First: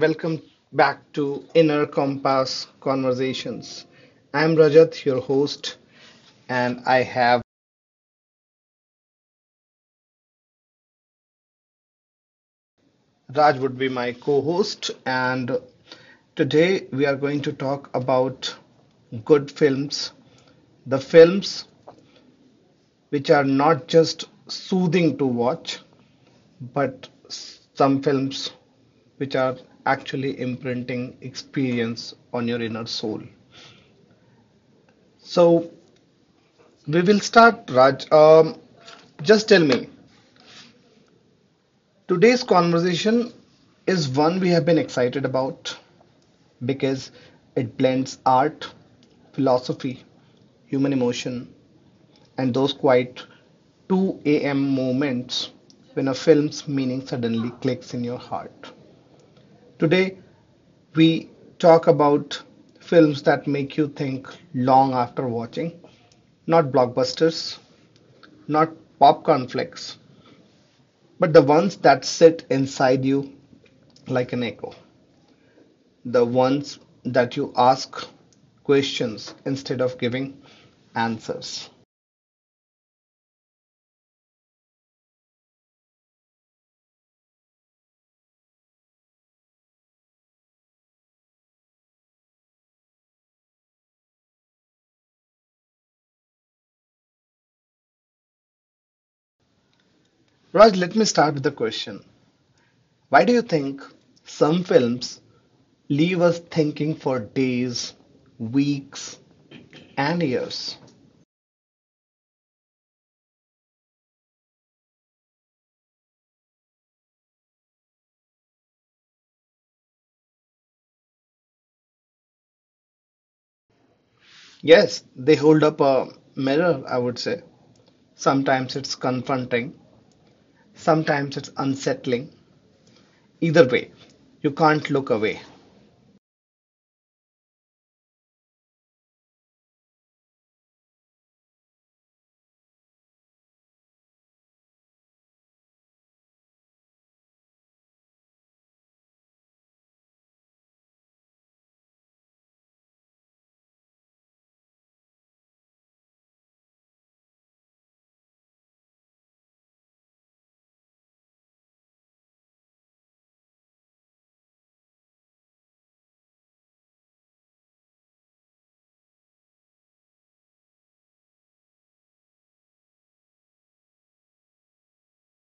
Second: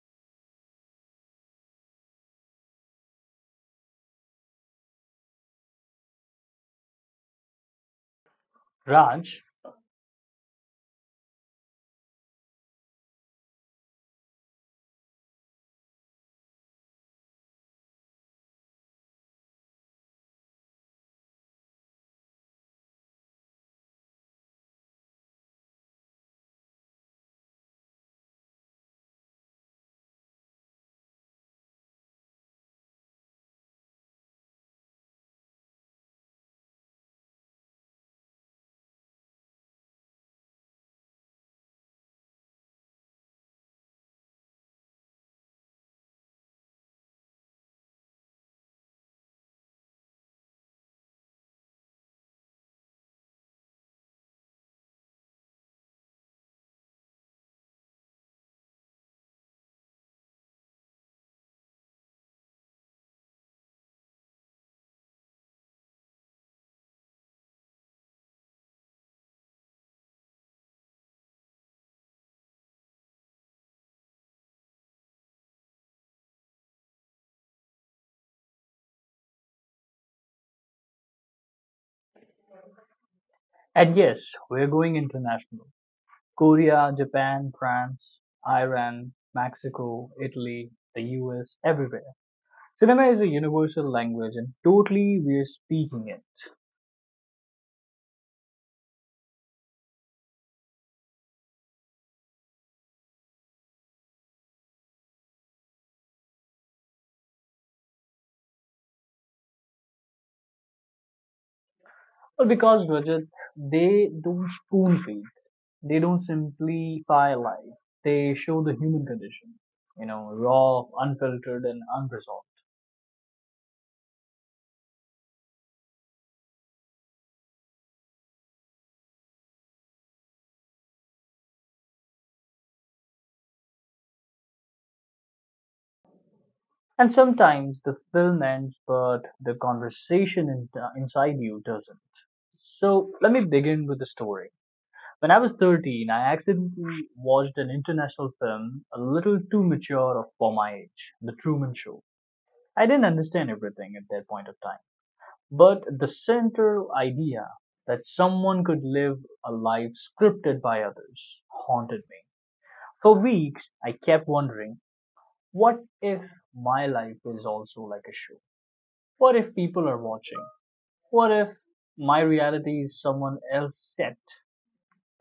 welcome back to Inner Compass Conversations. I'm Rajat, your host, and I have Raj, Raj would be my co host. And today we are going to talk about good films, the films which are not just soothing to watch, but some films which are actually imprinting experience on your inner soul. So, We will start, Raj. Just tell me, today's conversation is one we have been excited about because it blends art, philosophy, human emotion, and those quiet 2 a.m. moments when a film's meaning suddenly clicks in your heart. Today, we talk about films that make you think long after watching, not blockbusters, not popcorn flicks, but the ones that sit inside you like an echo, the ones that you ask questions instead of giving answers. and yes, we're going international. Korea, Japan, France, Iran, Mexico, Italy, the US, everywhere. Cinema is a universal language and totally we're speaking it. Raj, let me start with the question. Why do you think some films leave us thinking for days, weeks, and years? Well, because Rajat, they don't spoon feed. They don't simplify life. They show the human condition, you know, raw, unfiltered, and unresolved. Yes, they hold up a mirror, I would say. Sometimes it's confronting, sometimes it's unsettling. Either way, you can't look away. And sometimes the film ends, but the conversation inside you doesn't. So let me begin with the story. When I was 13, I accidentally watched an international film a little too mature for my age, The Truman Show. I didn't understand everything at that point of time, but the central idea that someone could live a life scripted by others haunted me. For weeks, I kept wondering what if my life is also like a show? What if people are watching? What if my reality is someone else's set?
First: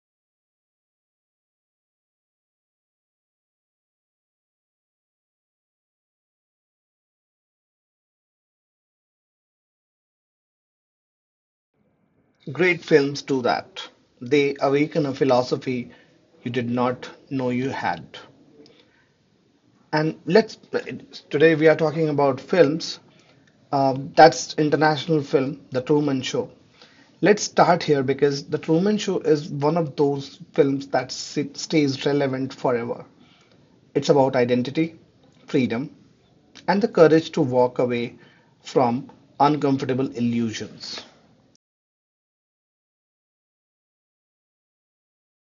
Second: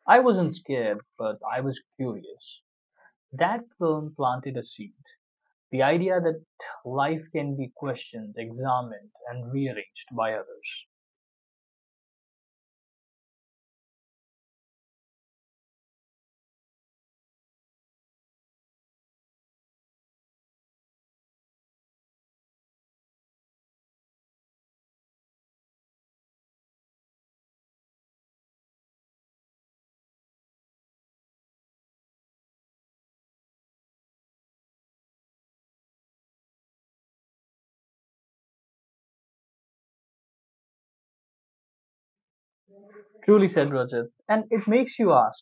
I wasn't scared, but I was curious. That film planted a seed. The idea that life can be questioned, examined, and rearranged by others. Great films do that. They awaken a philosophy you did not know you had. And let's today we are talking about films. That's international film, The Truman Show. Let's start here because The Truman Show is one of those films that stays relevant forever. It's about identity, freedom, and the courage to walk away from uncomfortable illusions. Truly said, Rajat. And it makes you ask,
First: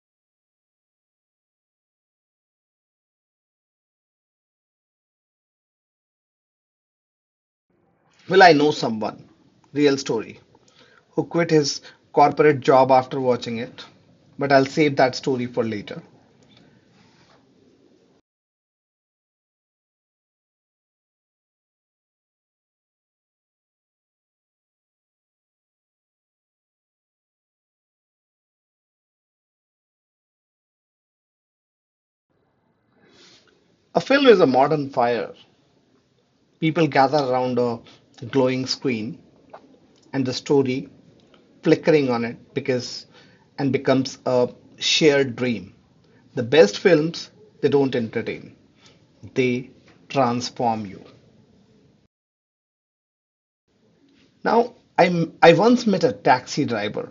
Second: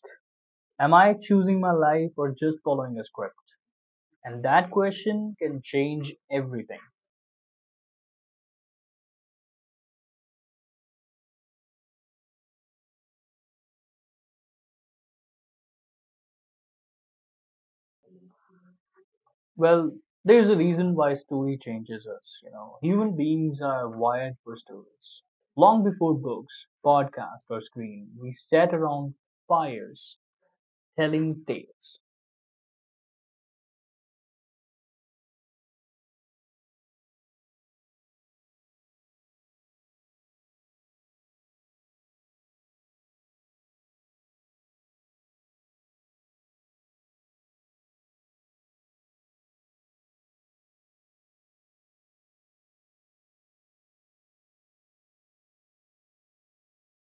am I choosing my life or just following a script? And that question can change everything. Well, I know someone. Real story. Who quit his corporate job after watching it. But I'll save that story for later. Well, there's a reason why story changes us, you know. Human beings are wired for stories. Long before books, podcasts, or screen, we sat around fires telling tales. A film is a modern fire. People gather around a glowing screen and the story flickering on it because and becomes a shared dream. The best films, they don't entertain. They transform you. Now, I once met a taxi driver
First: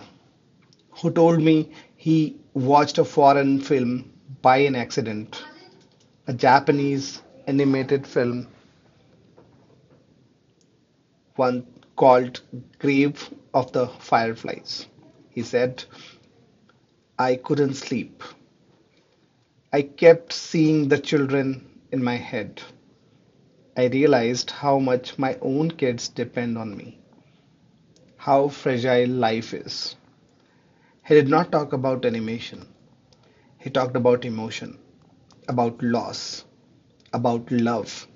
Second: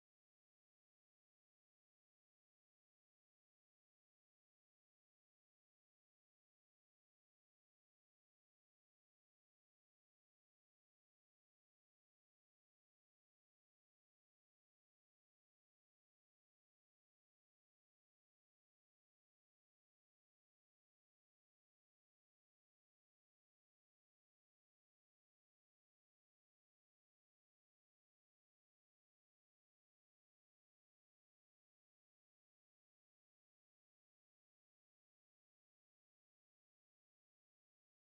who told me he watched a foreign film by an accident, a Japanese animated film, one called Grave of the Fireflies. He said, I couldn't sleep. I kept seeing the children in my head. I realized how much my own kids depend on me, how fragile life is. He did not talk about animation, he talked about emotion, about loss, about love.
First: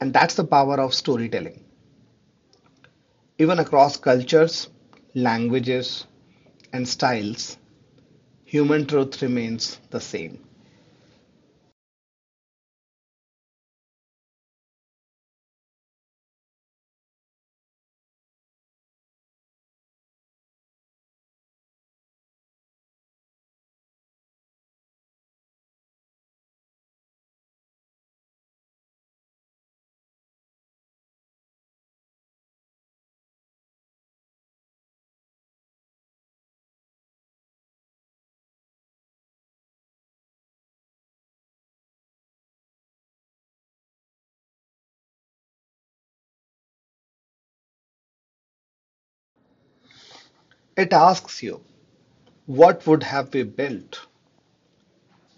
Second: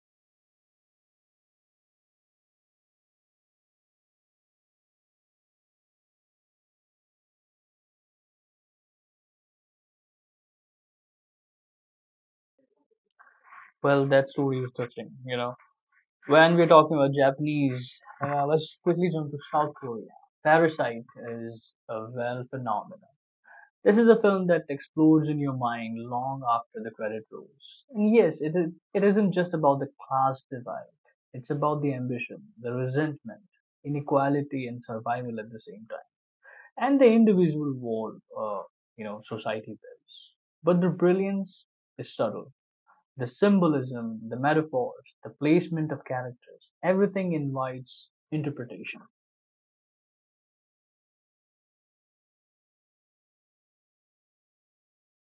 And that's the power of storytelling. Even across cultures, languages, and styles, human truth remains the same. Well, that story is the thing, you know. When we're talking about Japanese, let's quickly jump to South Korea. Parasite is a well phenomenon. This is a film that explodes in your mind long after the credit rolls. And yes, it is. It isn't just about the class divide. It's about the ambition, the resentment, inequality, and survival at the same time, and the individual war, you know, society builds. But the brilliance is subtle. The symbolism, the metaphors, the placement of characters, everything invites interpretation. It asks you, what would have we built?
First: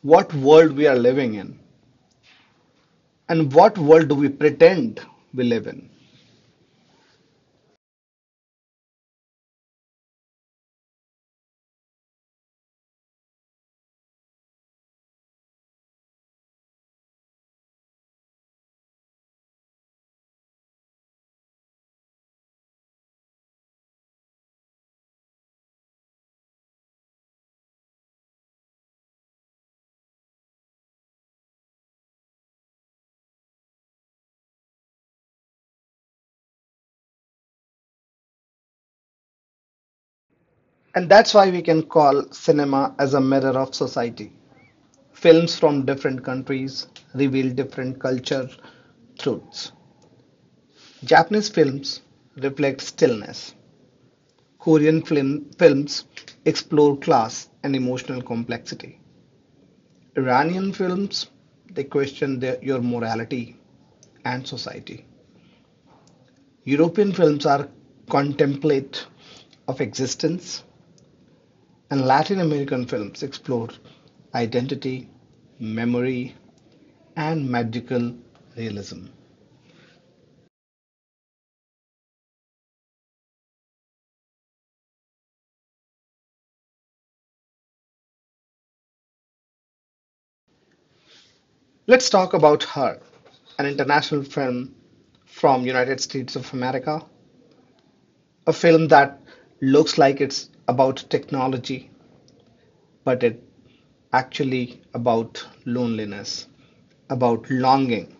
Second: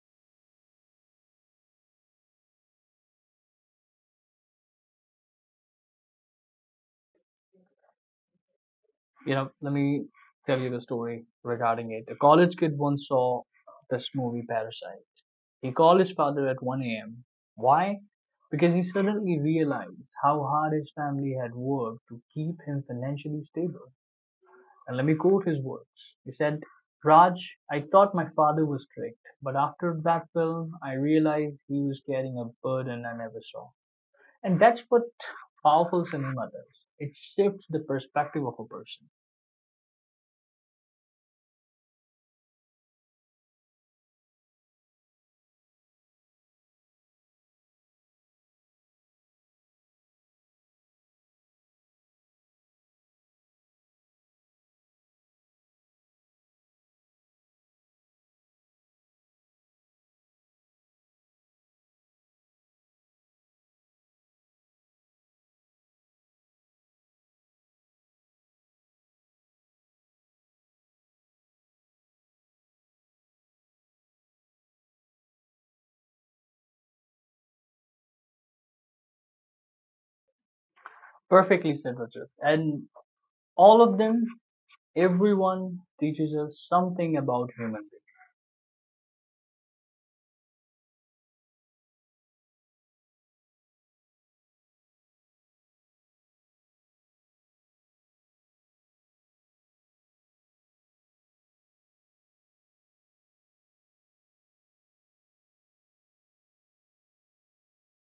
What world we are living in? And what world do we pretend we live in? You know, let me tell you the story regarding it. A college kid once saw this movie Parasite. He called his father at 1 a.m. Why? Because he suddenly realized how hard his family had worked to keep him financially stable. And let me quote his words. He said, Raj, I thought my father was strict, but after that film, I realized he was carrying a burden I never saw. And that's what powerful cinema does. It shifts the perspective of a person. And that's why we can call cinema as a mirror of society. Films from different countries reveal different culture truths. Japanese films reflect stillness. Korean films explore class and emotional complexity. Iranian films they question your morality and society. European films are contemplate of existence, and Latin American films explore identity, memory, and magical realism. Perfectly said, Rajat. And all of them, everyone teaches us something about human beings. Let's talk about her, an international film from United States of America, a film that looks like it's about technology, but it's actually about loneliness, about longing,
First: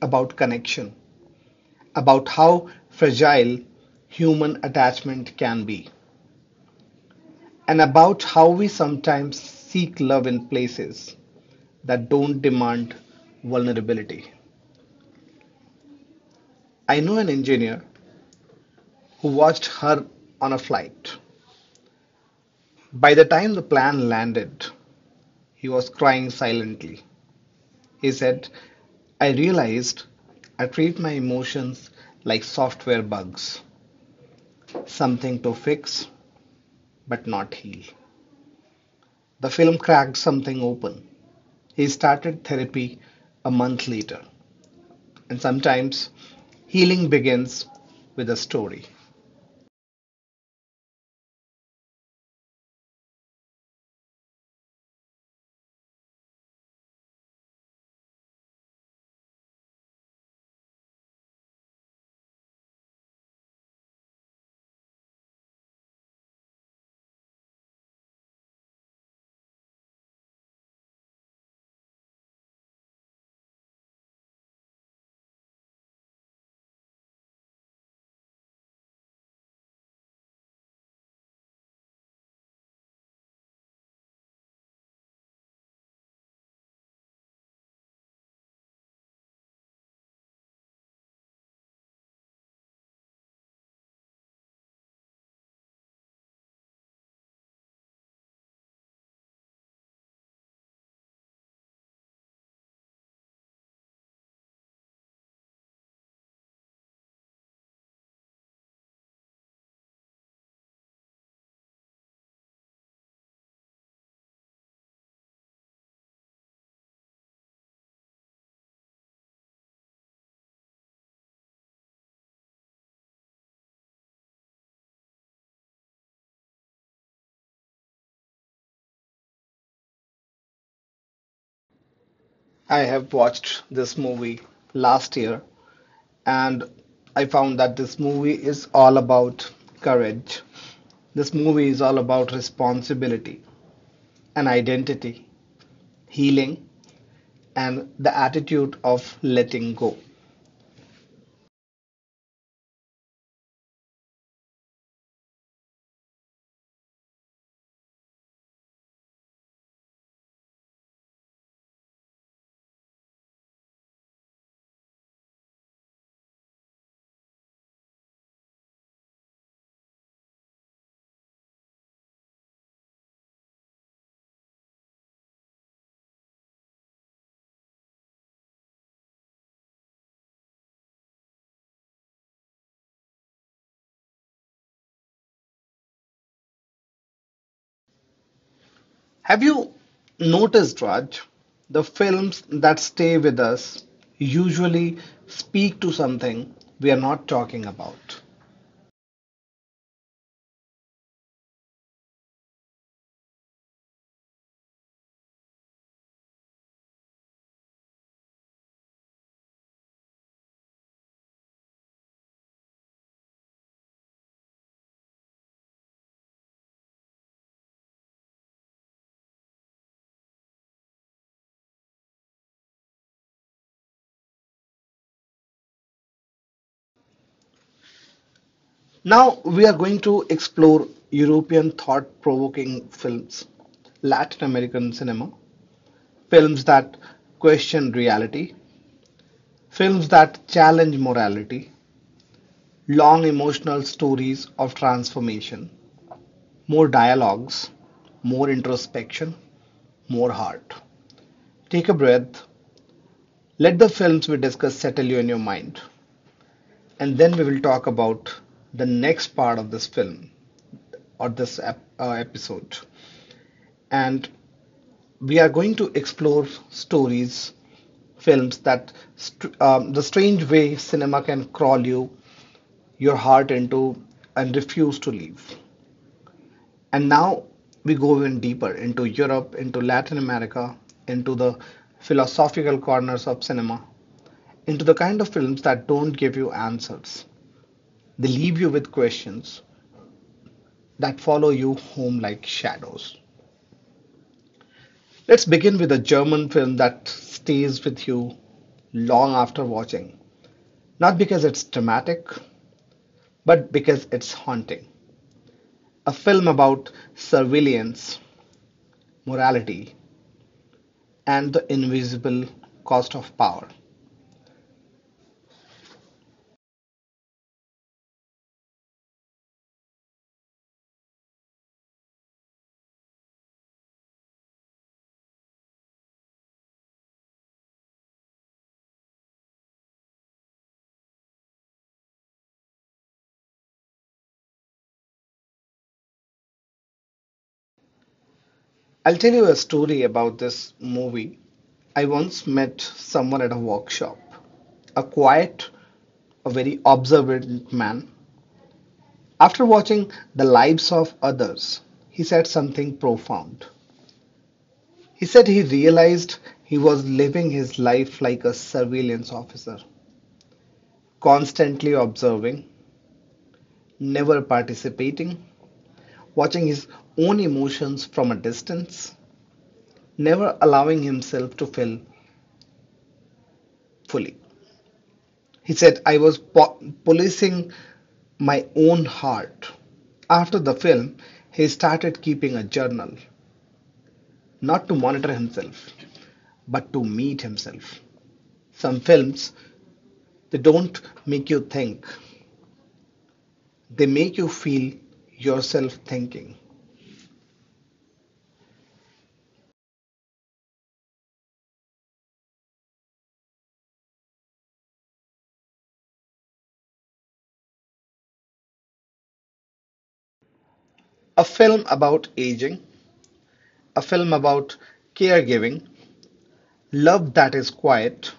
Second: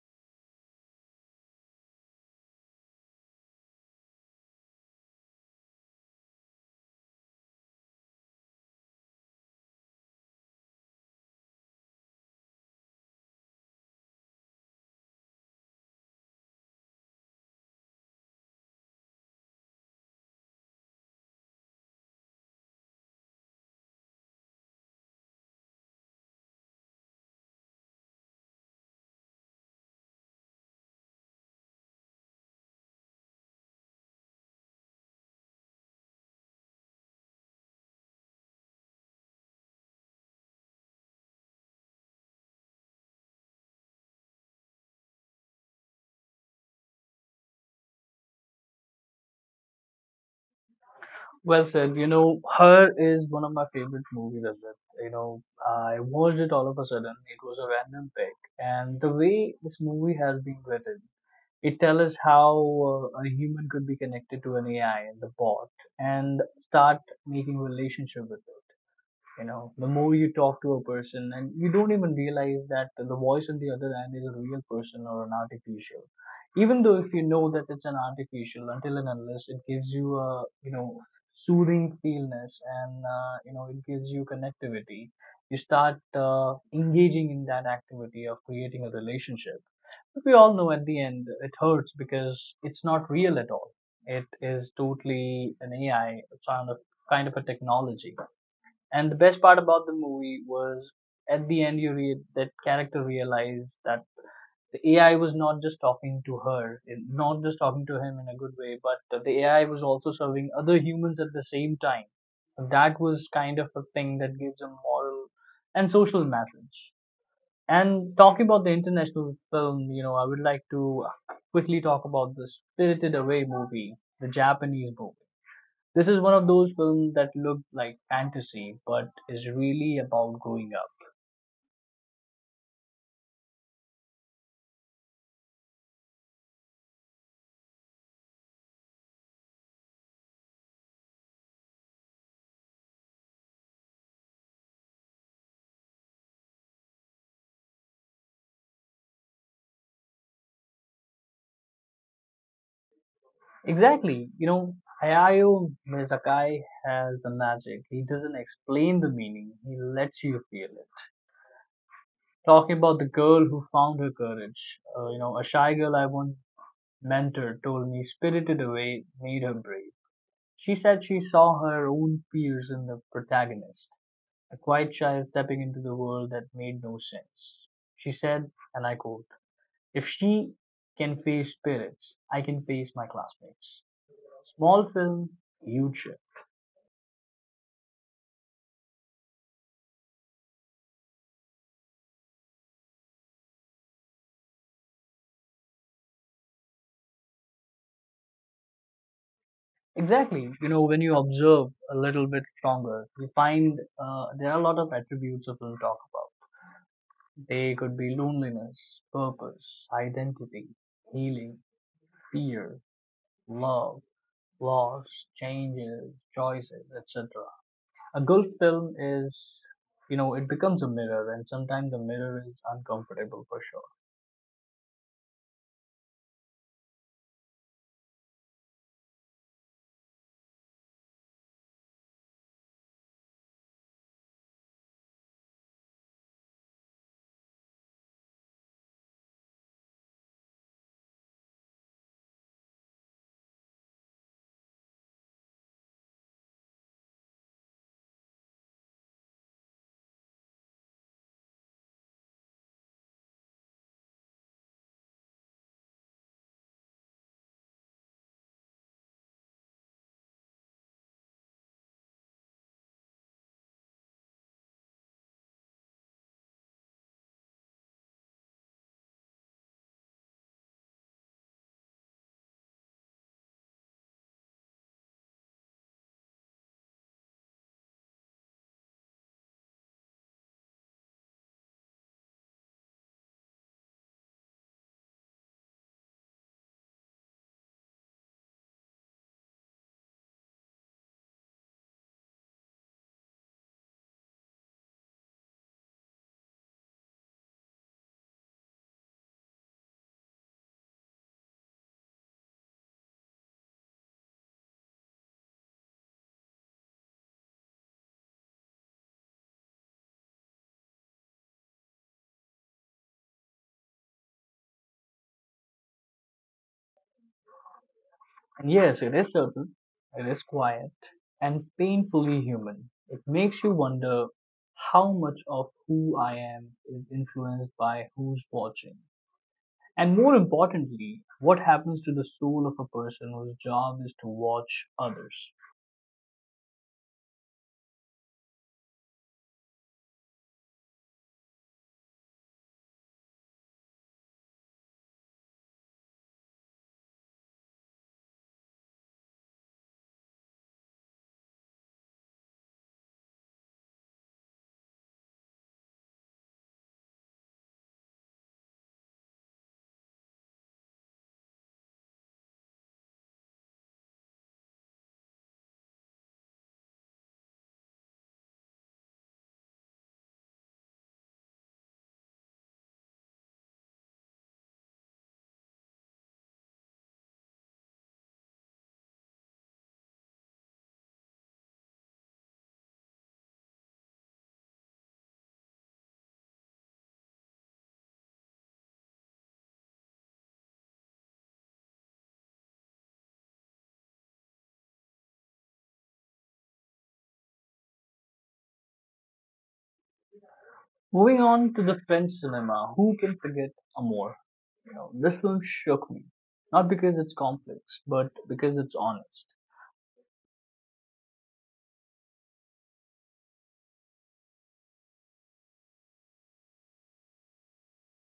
about connection, about how fragile human attachment can be, and about how we sometimes seek love in places that don't demand vulnerability. I know an engineer who watched her on a flight. By the time the plane landed, he was crying silently. He said, I realized I treat my emotions like software bugs, something to fix but not heal. The film cracked something open. He started therapy a month later, and sometimes healing begins with a story. Well said. You know, Her is one of my favorite movies, Rajat. You know, I watched it all of a sudden. It was a random pick. And the way this movie has been written, it tells us how a human could be connected to an AI and the bot and start making relationship with it. You know, the more you talk to a person and you don't even realize that the voice on the other end is a real person or an artificial, even though if you know that it's an artificial, until and unless it gives you a, you know, soothing feelness and you know, it gives you connectivity, you start engaging in that activity of creating a relationship, but we all know at the end it hurts because it's not real at all. It is totally an AI, a kind of a technology. And the best part about the movie was, at the end, you read that character realized that the AI was not just talking to her, not just talking to him in a good way, but the AI was also serving other humans at the same time. That was kind of a thing that gives a moral and social message. And talking about the international film, you know, I would like to quickly talk about the Spirited Away movie, the Japanese movie. This is one of those films that look like fantasy but is really about growing up. I have watched this movie last year, and I found that this movie is all about courage. This movie is all about responsibility and identity, healing, and the attitude of letting go. Exactly. You know, Hayao Mizaki has the magic. He doesn't explain the meaning, he lets you feel it. Talking about the girl who found her courage, you know, a shy girl I once mentored told me Spirited Away made her brave. She said she saw her own fears in the protagonist, a quiet child stepping into the world that made no sense. She said, and I quote, "If she can face parents, I can face my classmates." Small film, huge shift. Have you noticed, Raj? The films that stay with us usually speak to something we are not talking about. Exactly. You know, when you observe a little bit longer, you find there are a lot of attributes of will talk about. They could be loneliness, purpose, identity, healing, fear, love, loss, changes, choices, etc. A good film is, you know, it becomes a mirror, and sometimes the mirror is uncomfortable for sure. Now we are going to explore European thought provoking films, Latin American cinema, films that question reality, films that challenge morality, long emotional stories of transformation, more dialogues, more introspection, more heart. Take a breath. Let the films we discuss settle you in your mind. And then we will talk about the next part of this film or this episode. And we are going to explore stories, films that the strange way cinema can crawl you, your heart into, and refuse to leave. And now we go even deeper into Europe, into Latin America, into the philosophical corners of cinema, into the kind of films that don't give you answers. They leave you with questions that follow you home like shadows. Let's begin with a German film that stays with you long after watching. Not because it's dramatic, but because it's haunting. A film about surveillance, morality, and the invisible cost of power. Yes, it is subtle, it is quiet, and painfully human. It makes you wonder how much of who I am is influenced by who's watching. And more importantly, what happens to the soul of a person whose job is to watch others. I'll tell you a story about this movie. I once met someone at a workshop. A quiet, a very observant man. After watching The Lives of Others, he said something profound. He said he realized he was living his life like a surveillance officer, constantly observing, never participating, watching his own emotions from a distance, never allowing himself to feel fully. He said, I was policing my own heart. After the film, he started keeping a journal, not to monitor himself, but to meet himself. Some films, they don't make you think, they make you feel yourself thinking. Moving on to the French cinema, who can forget Amour? You know, this film shook me. Not because it's complex, but because it's honest. A film about aging, a film about caregiving, love that is quiet,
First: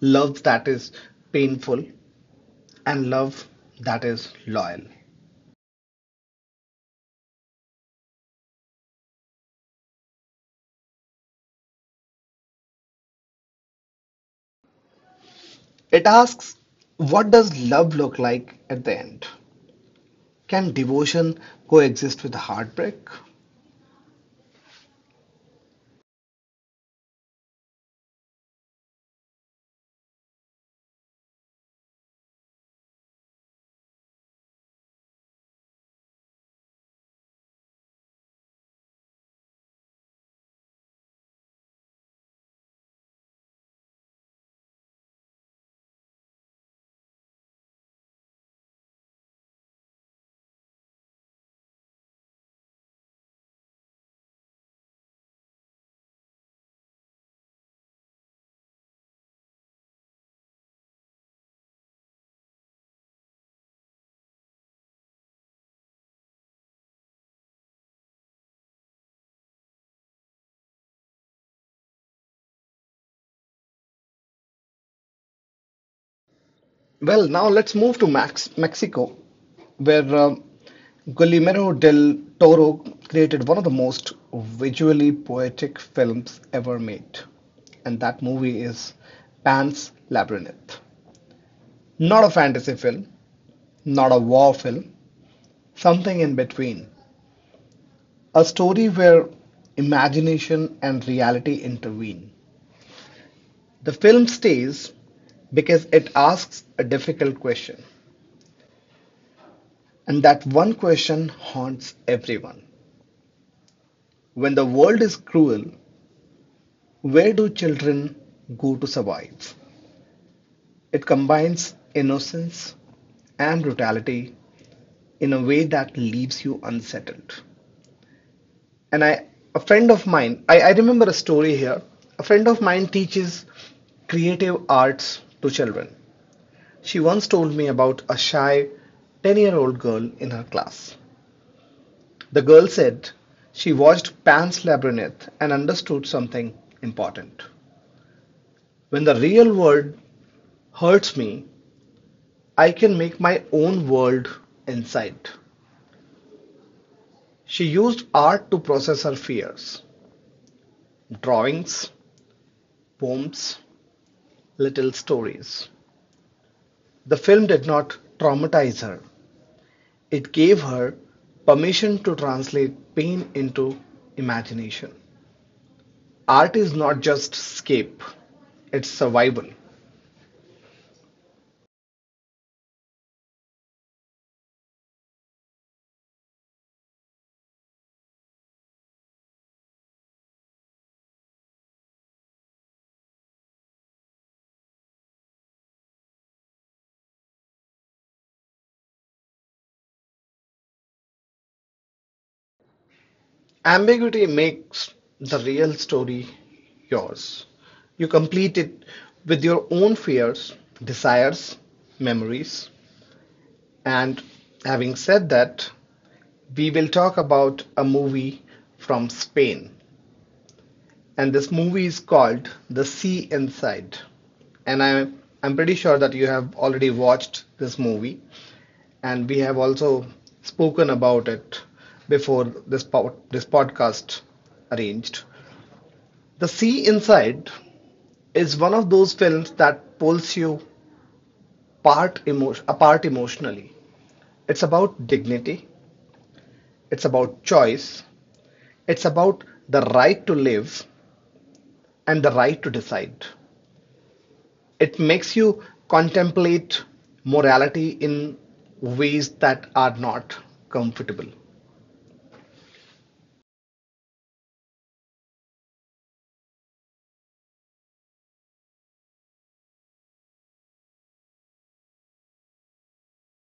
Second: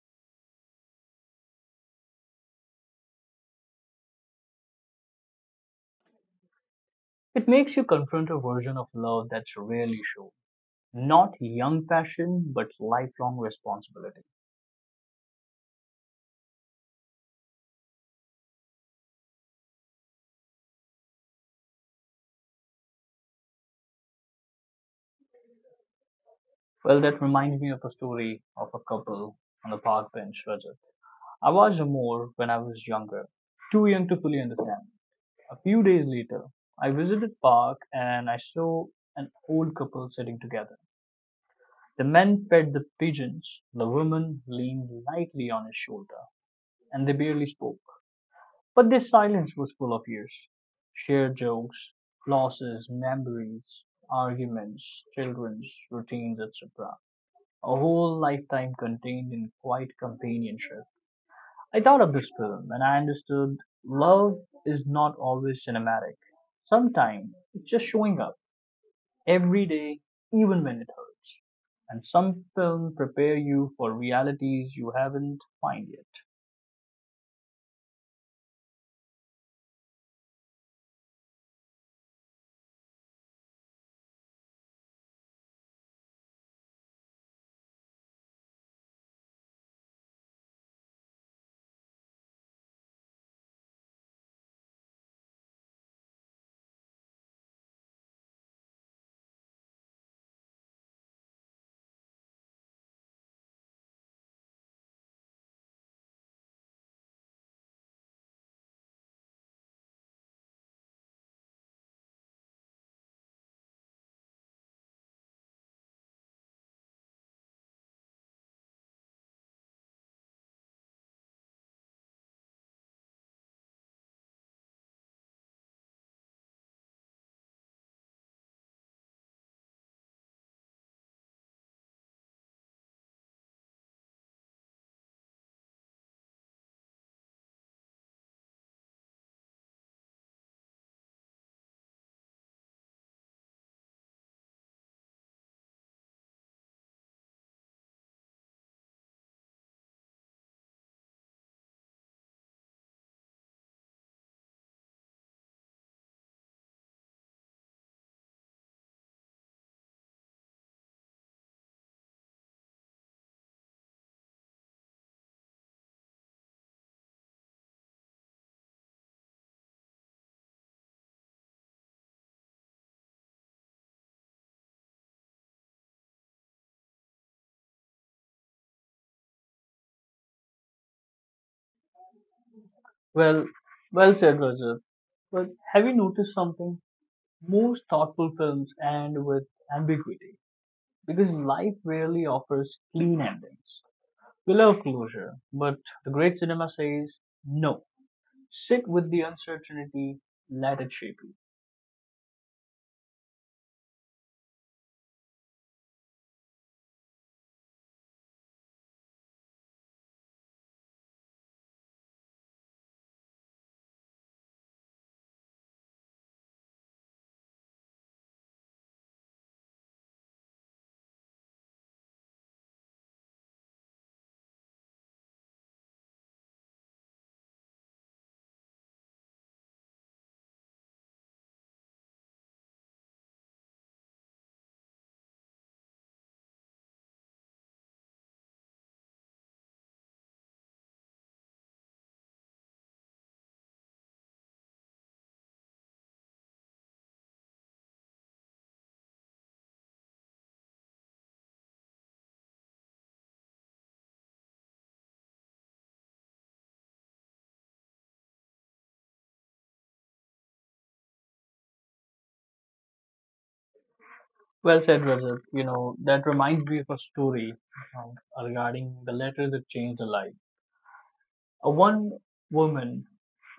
love that is painful, and love that is loyal. It makes you confront a version of love that's rarely shown. Not young passion, but lifelong responsibility. It asks, what does love look like at the end? Can devotion coexist with heartbreak? Well, that reminds me of a story of a couple on the park bench, Rajat. I watched more when I was younger, too young to fully understand. A few days later, I visited park and I saw an old couple sitting together. The man fed the pigeons, the woman leaned lightly on his shoulder, and they barely spoke. But this silence was full of years. Shared jokes, losses, memories, arguments, children's routines, etc. A whole lifetime contained in quiet companionship. I thought of this film and I understood love is not always cinematic. Sometimes it's just showing up every day, even when it hurts. And some films prepare you for realities you haven't found yet. Well, now let's move to Max Mexico, where Guillermo del Toro created one of the most visually poetic films ever made, and that movie is Pan's Labyrinth. Not a fantasy film, not a war film, something in between. A story where imagination and reality intervene. The film stays because it asks a difficult question, and that one question haunts everyone. When the world is cruel, where do children go to survive? It combines innocence and brutality in a way that leaves you unsettled. And a friend of mine, I remember a story here. A friend of mine teaches creative arts to children. She once told me about a shy 10-year-old girl in her class. The girl said she watched Pan's Labyrinth and understood something important. When the real world hurts me, I can make my own world inside. She used art to process her fears, drawings, poems, little stories. The film did not traumatize her, it gave her permission to translate pain into imagination. Art is not just escape, it's survival. Well, well, said, Rajat. But have you noticed something? Most thoughtful films end with ambiguity because life rarely offers clean endings. We love closure, but the great cinema says no. Sit with the uncertainty, let it shape you. Ambiguity makes the real story yours. You complete it with your own fears, desires, memories. And having said that, we will talk about a movie from Spain. And this movie is called The Sea Inside. And I'm pretty sure that you have already watched this movie. And we have also spoken about it before this podcast arranged. The Sea Inside is one of those films that pulls you apart emotionally. It's about dignity, it's about choice, it's about the right to live and the right to decide. It makes you contemplate morality in ways that are not comfortable. Well said, Rajat. You know, that reminds me of a story um, regarding the letter that changed a life. A one woman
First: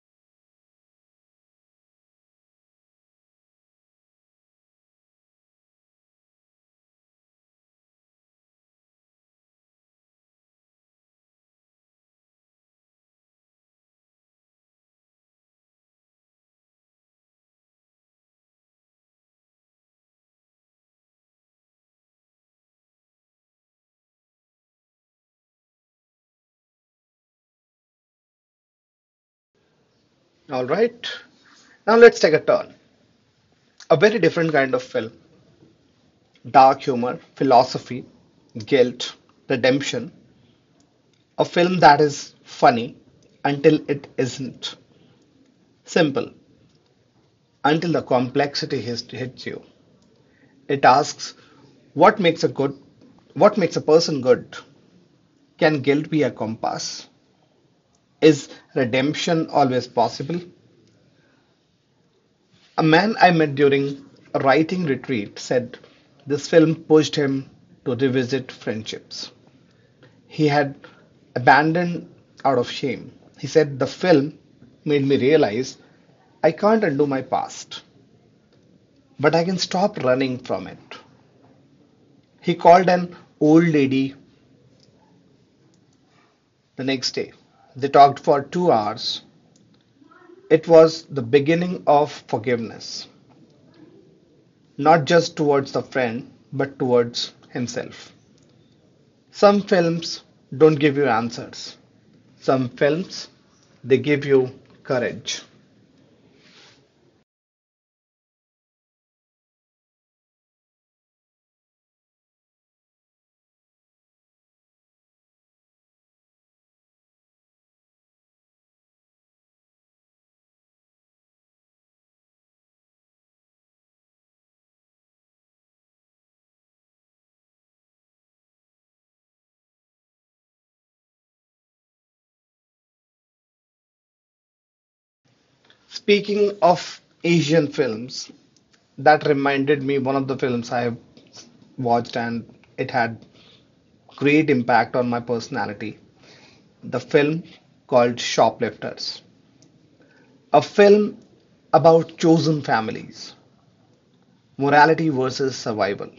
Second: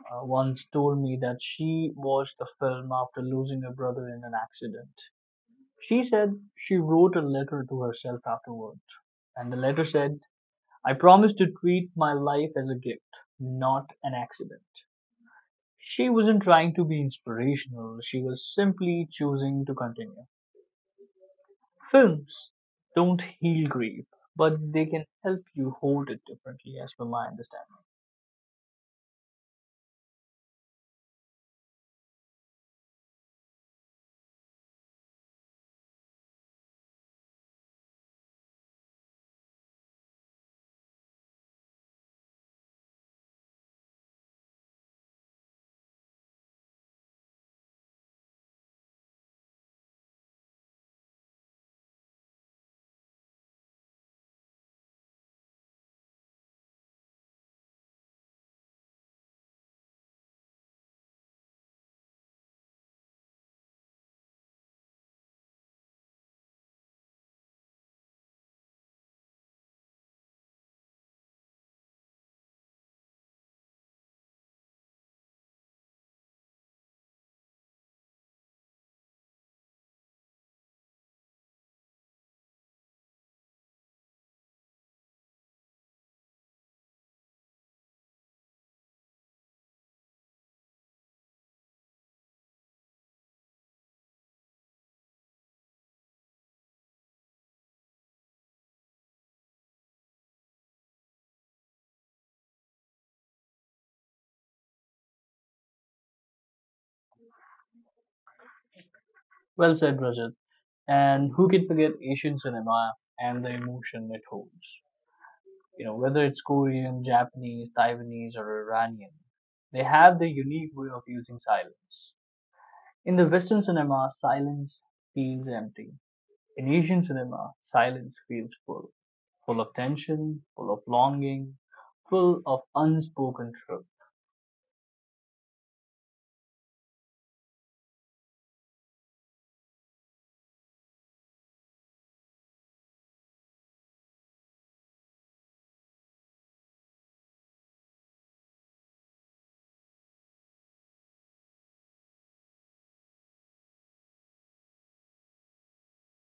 once told me that she watched the film after losing her brother in an accident. She said she wrote a letter to herself afterwards, and the letter said, "I promised to treat my life as a gift, not an accident." She wasn't trying to be inspirational, she was simply choosing to continue. Films don't heal grief, but they can help you hold it differently, as per my understanding. All right, now let's take a turn. A very different kind of film, dark humor, philosophy, guilt, redemption, a film that is funny until it isn't, simple until the complexity hits you. It asks, what makes a good what makes a person good? Can guilt be a compass? Is redemption always possible? A man I met during a writing retreat said this film pushed him to revisit friendships he had abandoned out of shame. He said, the film made me realize I can't undo my past, but I can stop running from it. He called an old lady the next day. They talked for 2 hours. It was the beginning of forgiveness, not just towards the friend, but towards himself. Some films don't give you answers, some films they give you courage. Well said, Rajat. And who can forget Asian cinema and the emotion it holds? You know, whether it's Korean, Japanese, Taiwanese, or Iranian, they have their unique way of using silence. In the Western cinema, silence feels empty. In Asian cinema, silence feels full, full of tension, full of longing, full of unspoken truth. Speaking of Asian films, that reminded me one of the films I watched and it had great impact on my personality. The film called Shoplifters. A film about chosen families, morality versus survival.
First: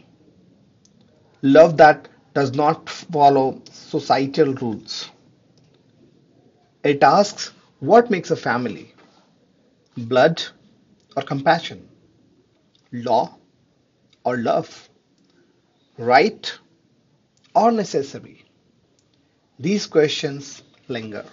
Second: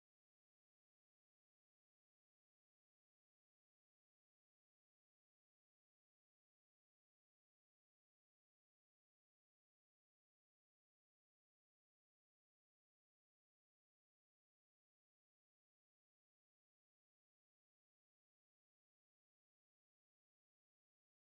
Love that does not follow societal rules. It asks, what makes a family? Blood or compassion? Law or love? Right or necessary? These questions linger.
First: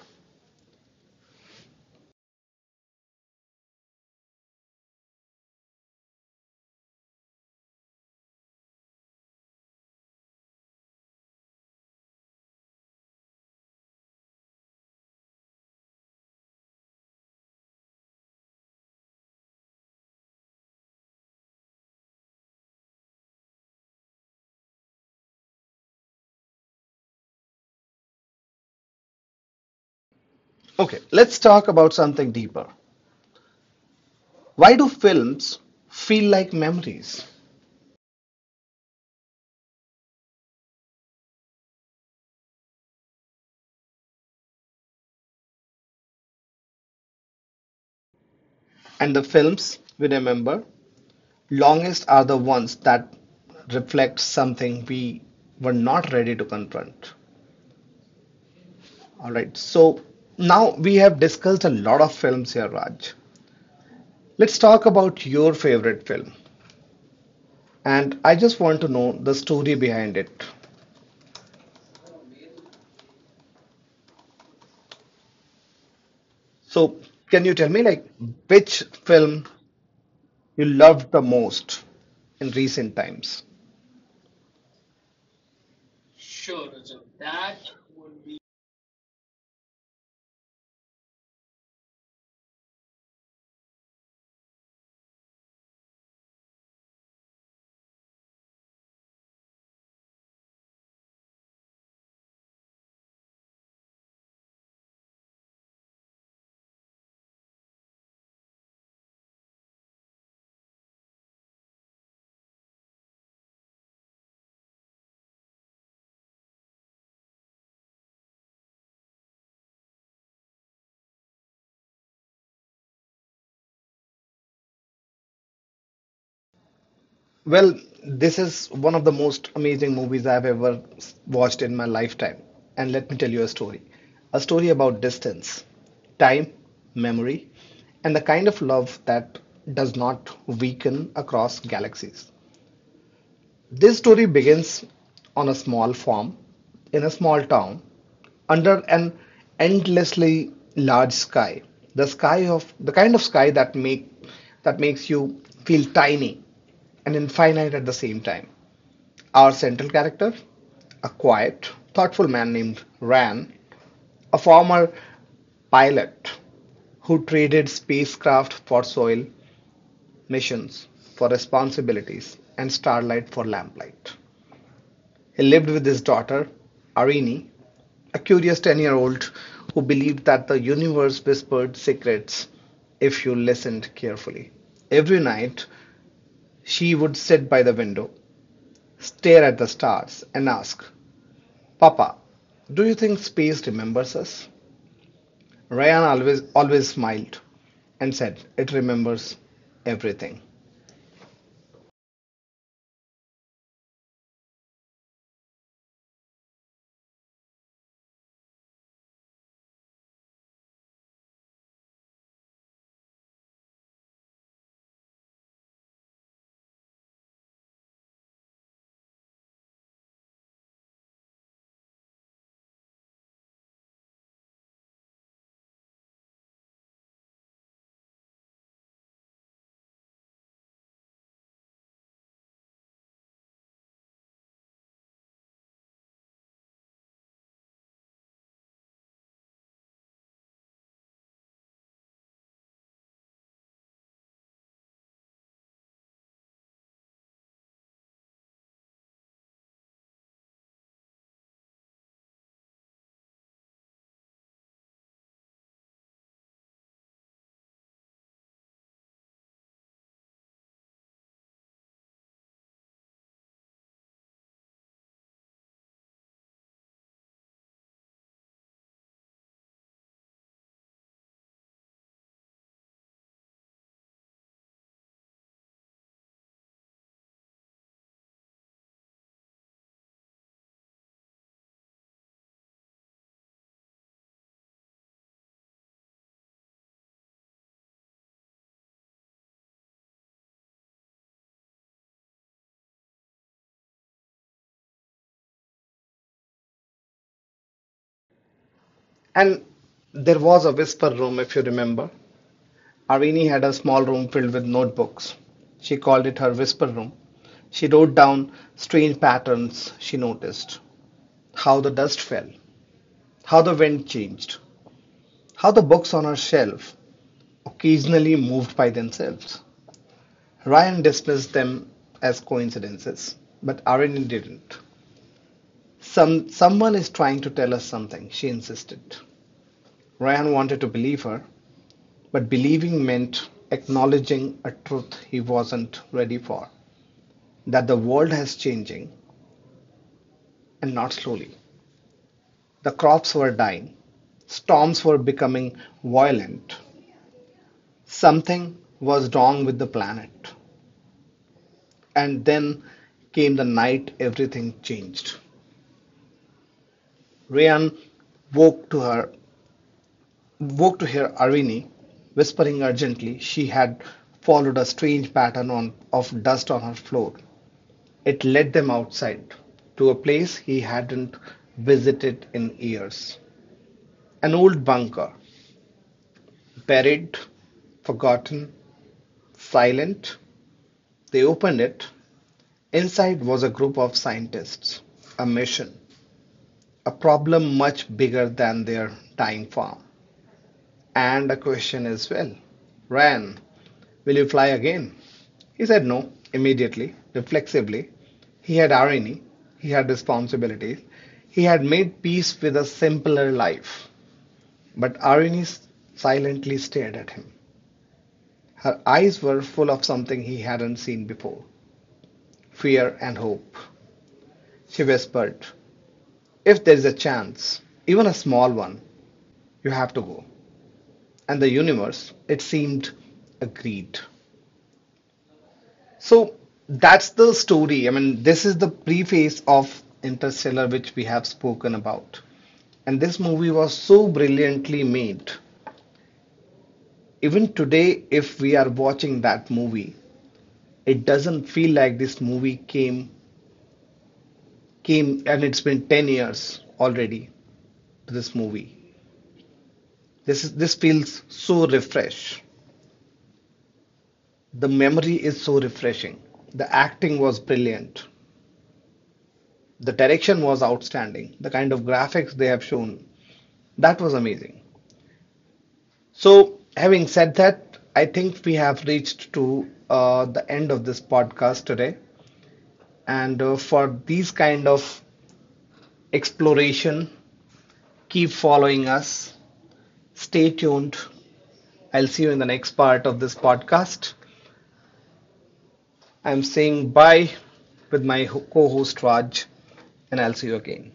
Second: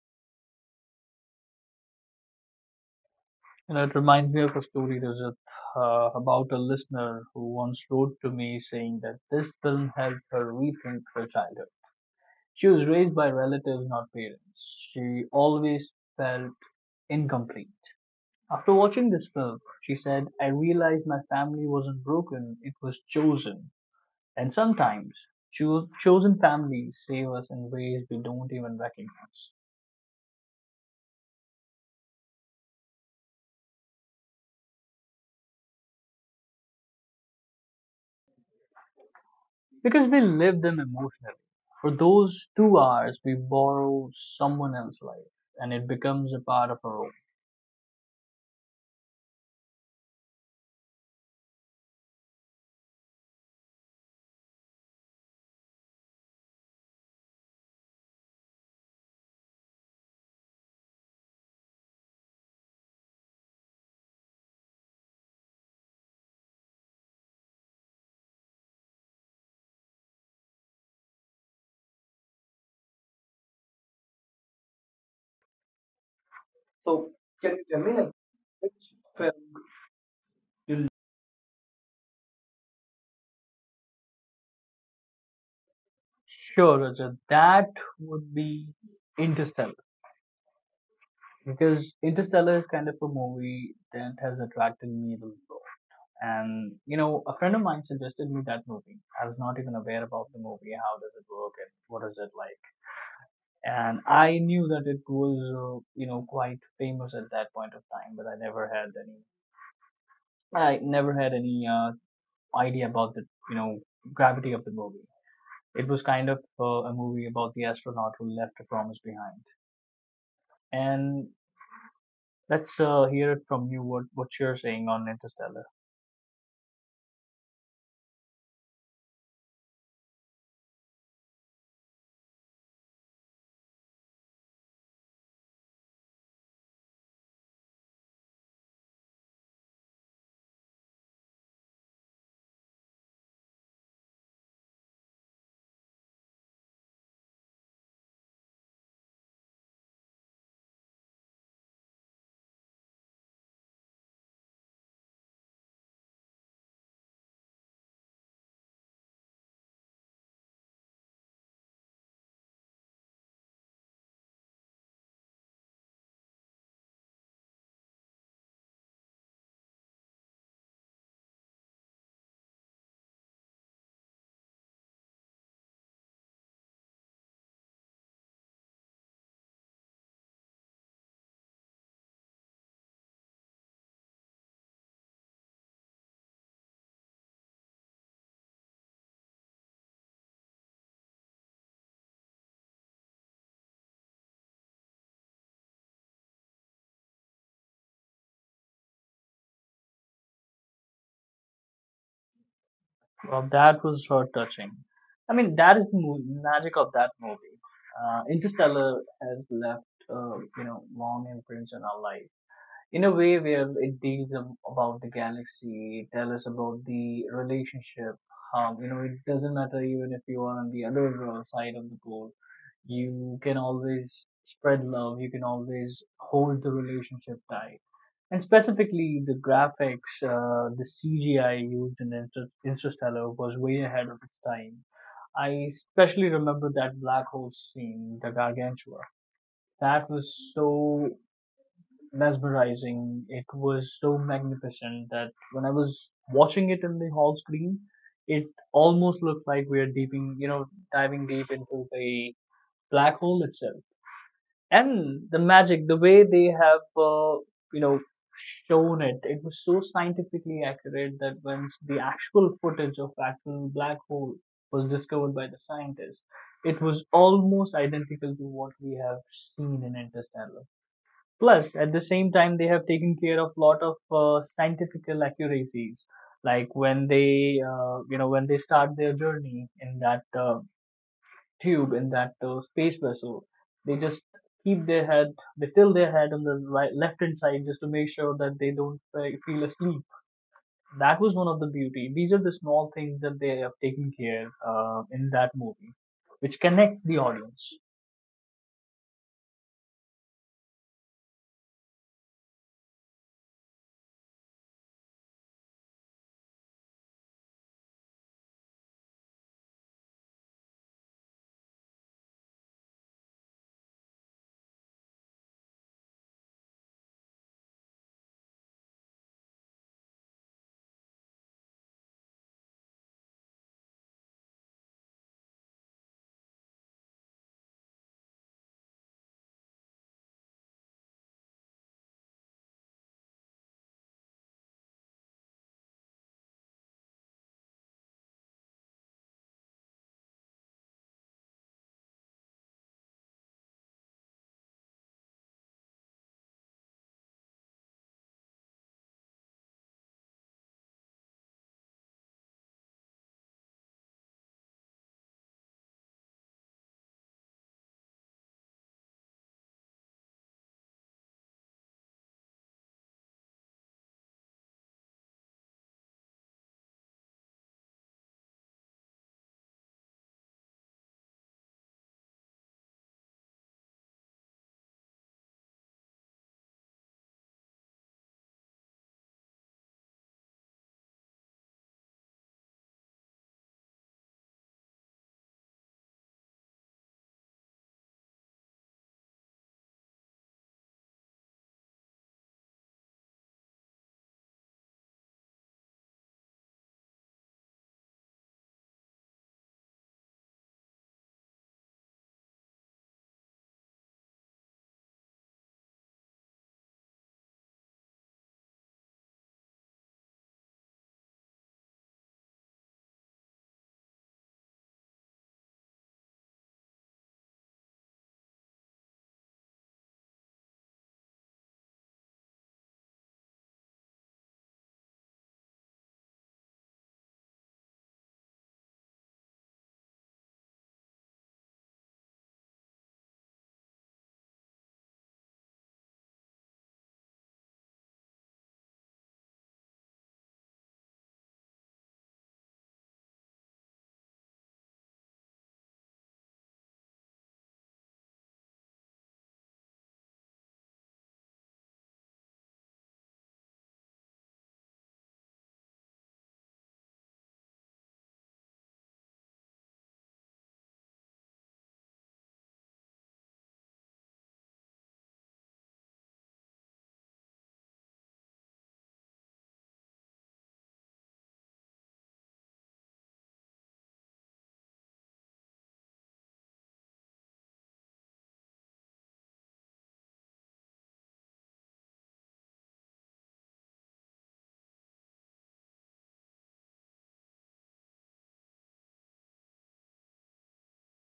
You know, it reminds me of a story about a listener who once wrote to me saying that this film helped her rethink her childhood. She was raised by relatives, not parents. She always felt incomplete. After watching this film, she said, I realized my family wasn't broken, it was chosen. And sometimes, chosen families save us in ways we don't even recognize Okay, let's talk about something deeper. Why do films feel like memories? because we live them emotionally. For those 2 hours, we borrow someone else's life and it becomes a part of our own. And the films we remember longest are the ones that reflect something we were not ready to confront. All right, so now we have discussed a lot of films here, Raj. Let's talk about your favorite film. And I just want to know the story behind it. So, So can can you you tell tell me, me like like, which which film film you you. loved the most in recent times? Sure, Rajat, that would be Interstellar, because Interstellar is kind of a movie that has attracted me a lot. And you know, a friend of mine suggested me that movie. I was not even aware about the movie. How does it work and what is it like? And I knew that it was, you know, quite famous at that point of time, but I never had any, I never had any uh, idea about the, you know, gravity of the movie. It was kind of a movie about the astronaut who left a promise behind. And let's hear it from you. What you're saying on Interstellar? Well, this is one of the most amazing movies I've ever watched in my lifetime. And let me tell you a story, a story about distance, time, memory, and the kind of love that does not weaken across galaxies. This story begins on a small farm in a small town under an endlessly large sky. The sky of the kind of sky that make that makes you feel tiny and infinite at the same time. Our central character, a quiet, thoughtful man named Ran, a former pilot who traded spacecraft for soil missions, for responsibilities, and starlight for lamplight. He lived with his daughter, Arini, a curious 10-year-old who believed that the universe whispered secrets if you listened carefully. Every night, she would sit by the window, stare at the stars, and ask, Papa, do you think space remembers us? Ryan always, always smiled and said, it remembers everything. Well, that was so touching. I mean, that is the magic of that movie. Interstellar has left, you know, long imprints on our life in a way where it deals about the galaxy, tell us about the relationship. You know, it doesn't matter even if you are on the other side of the pole, you can always spread love. You can always hold the relationship tight, and specifically, the graphics, the CGI used in Interstellar was way ahead of its time. I especially remember that black hole scene, the Gargantua. That was so mesmerizing. It was so magnificent that when I was watching it in the hall screen, it almost looked like we are deeping, you know, diving deep into the black hole itself. And the magic, the way they have you know, shown it, it was so scientifically accurate that once the actual footage of actual black hole was discovered by the scientists, it was almost identical to what we have seen in Interstellar. Plus at the same time, they have taken care of lot of scientifical accuracies, like when they you know, when they start their journey in that tube, in that space vessel. They just keep their head, they tilt their head on the right, left hand side just to make sure that they don't feel asleep. That was one of the beauty. These are the small things that they have taken care in that movie, which connect the audience. And there was a whisper room, if you remember. Arini had a small room filled with notebooks. She called it her whisper room. She wrote down strange patterns she noticed, how the dust fell, how the wind changed, how the books on her shelf occasionally moved by themselves. Ryan dismissed them as coincidences, but Irene didn't. Someone is trying to tell us something, she insisted. Ryan wanted to believe her, but believing meant acknowledging a truth he wasn't ready for, that the world has changing and not slowly. The crops were dying, storms were becoming violent. Something was wrong with the planet. And then came the night everything changed. Ryan woke to her woke to hear Arvini whispering urgently. She had followed a strange pattern of dust on her floor. It led them outside to a place he hadn't visited in years. An old bunker, buried, forgotten, silent. They opened it. Inside was a group of scientists, a mission, a problem much bigger than their tiny farm, and a question as well. Ran, will you fly again? He said no, immediately, reflexively. He had irony, he had responsibilities, he had made peace with a simpler life. But Irene silently stared at him. Her eyes were full of something he hadn't seen before, fear and hope. She whispered, if there is a chance, even a small one, you have to go. And the universe, it seemed, agreed. So that's the story. I mean, this is the preface of Interstellar, which we have spoken about. And this movie was so brilliantly made. Even today, if we are watching that movie, it doesn't feel like this movie came and it's been 10 years already to this movie. This feels so refresh. The memory is so refreshing. The acting was brilliant. The direction was outstanding. The kind of graphics they have shown, that was amazing. So, having said that, I think we have reached to the end of this podcast today. And for these kind of exploration, keep following us. Stay tuned. I'll see you in the next part of this podcast. I'm saying bye with my co host Raj, and I'll see you again.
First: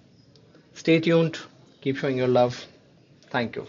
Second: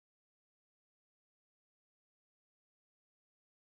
Stay tuned. Keep showing your love. Thank you.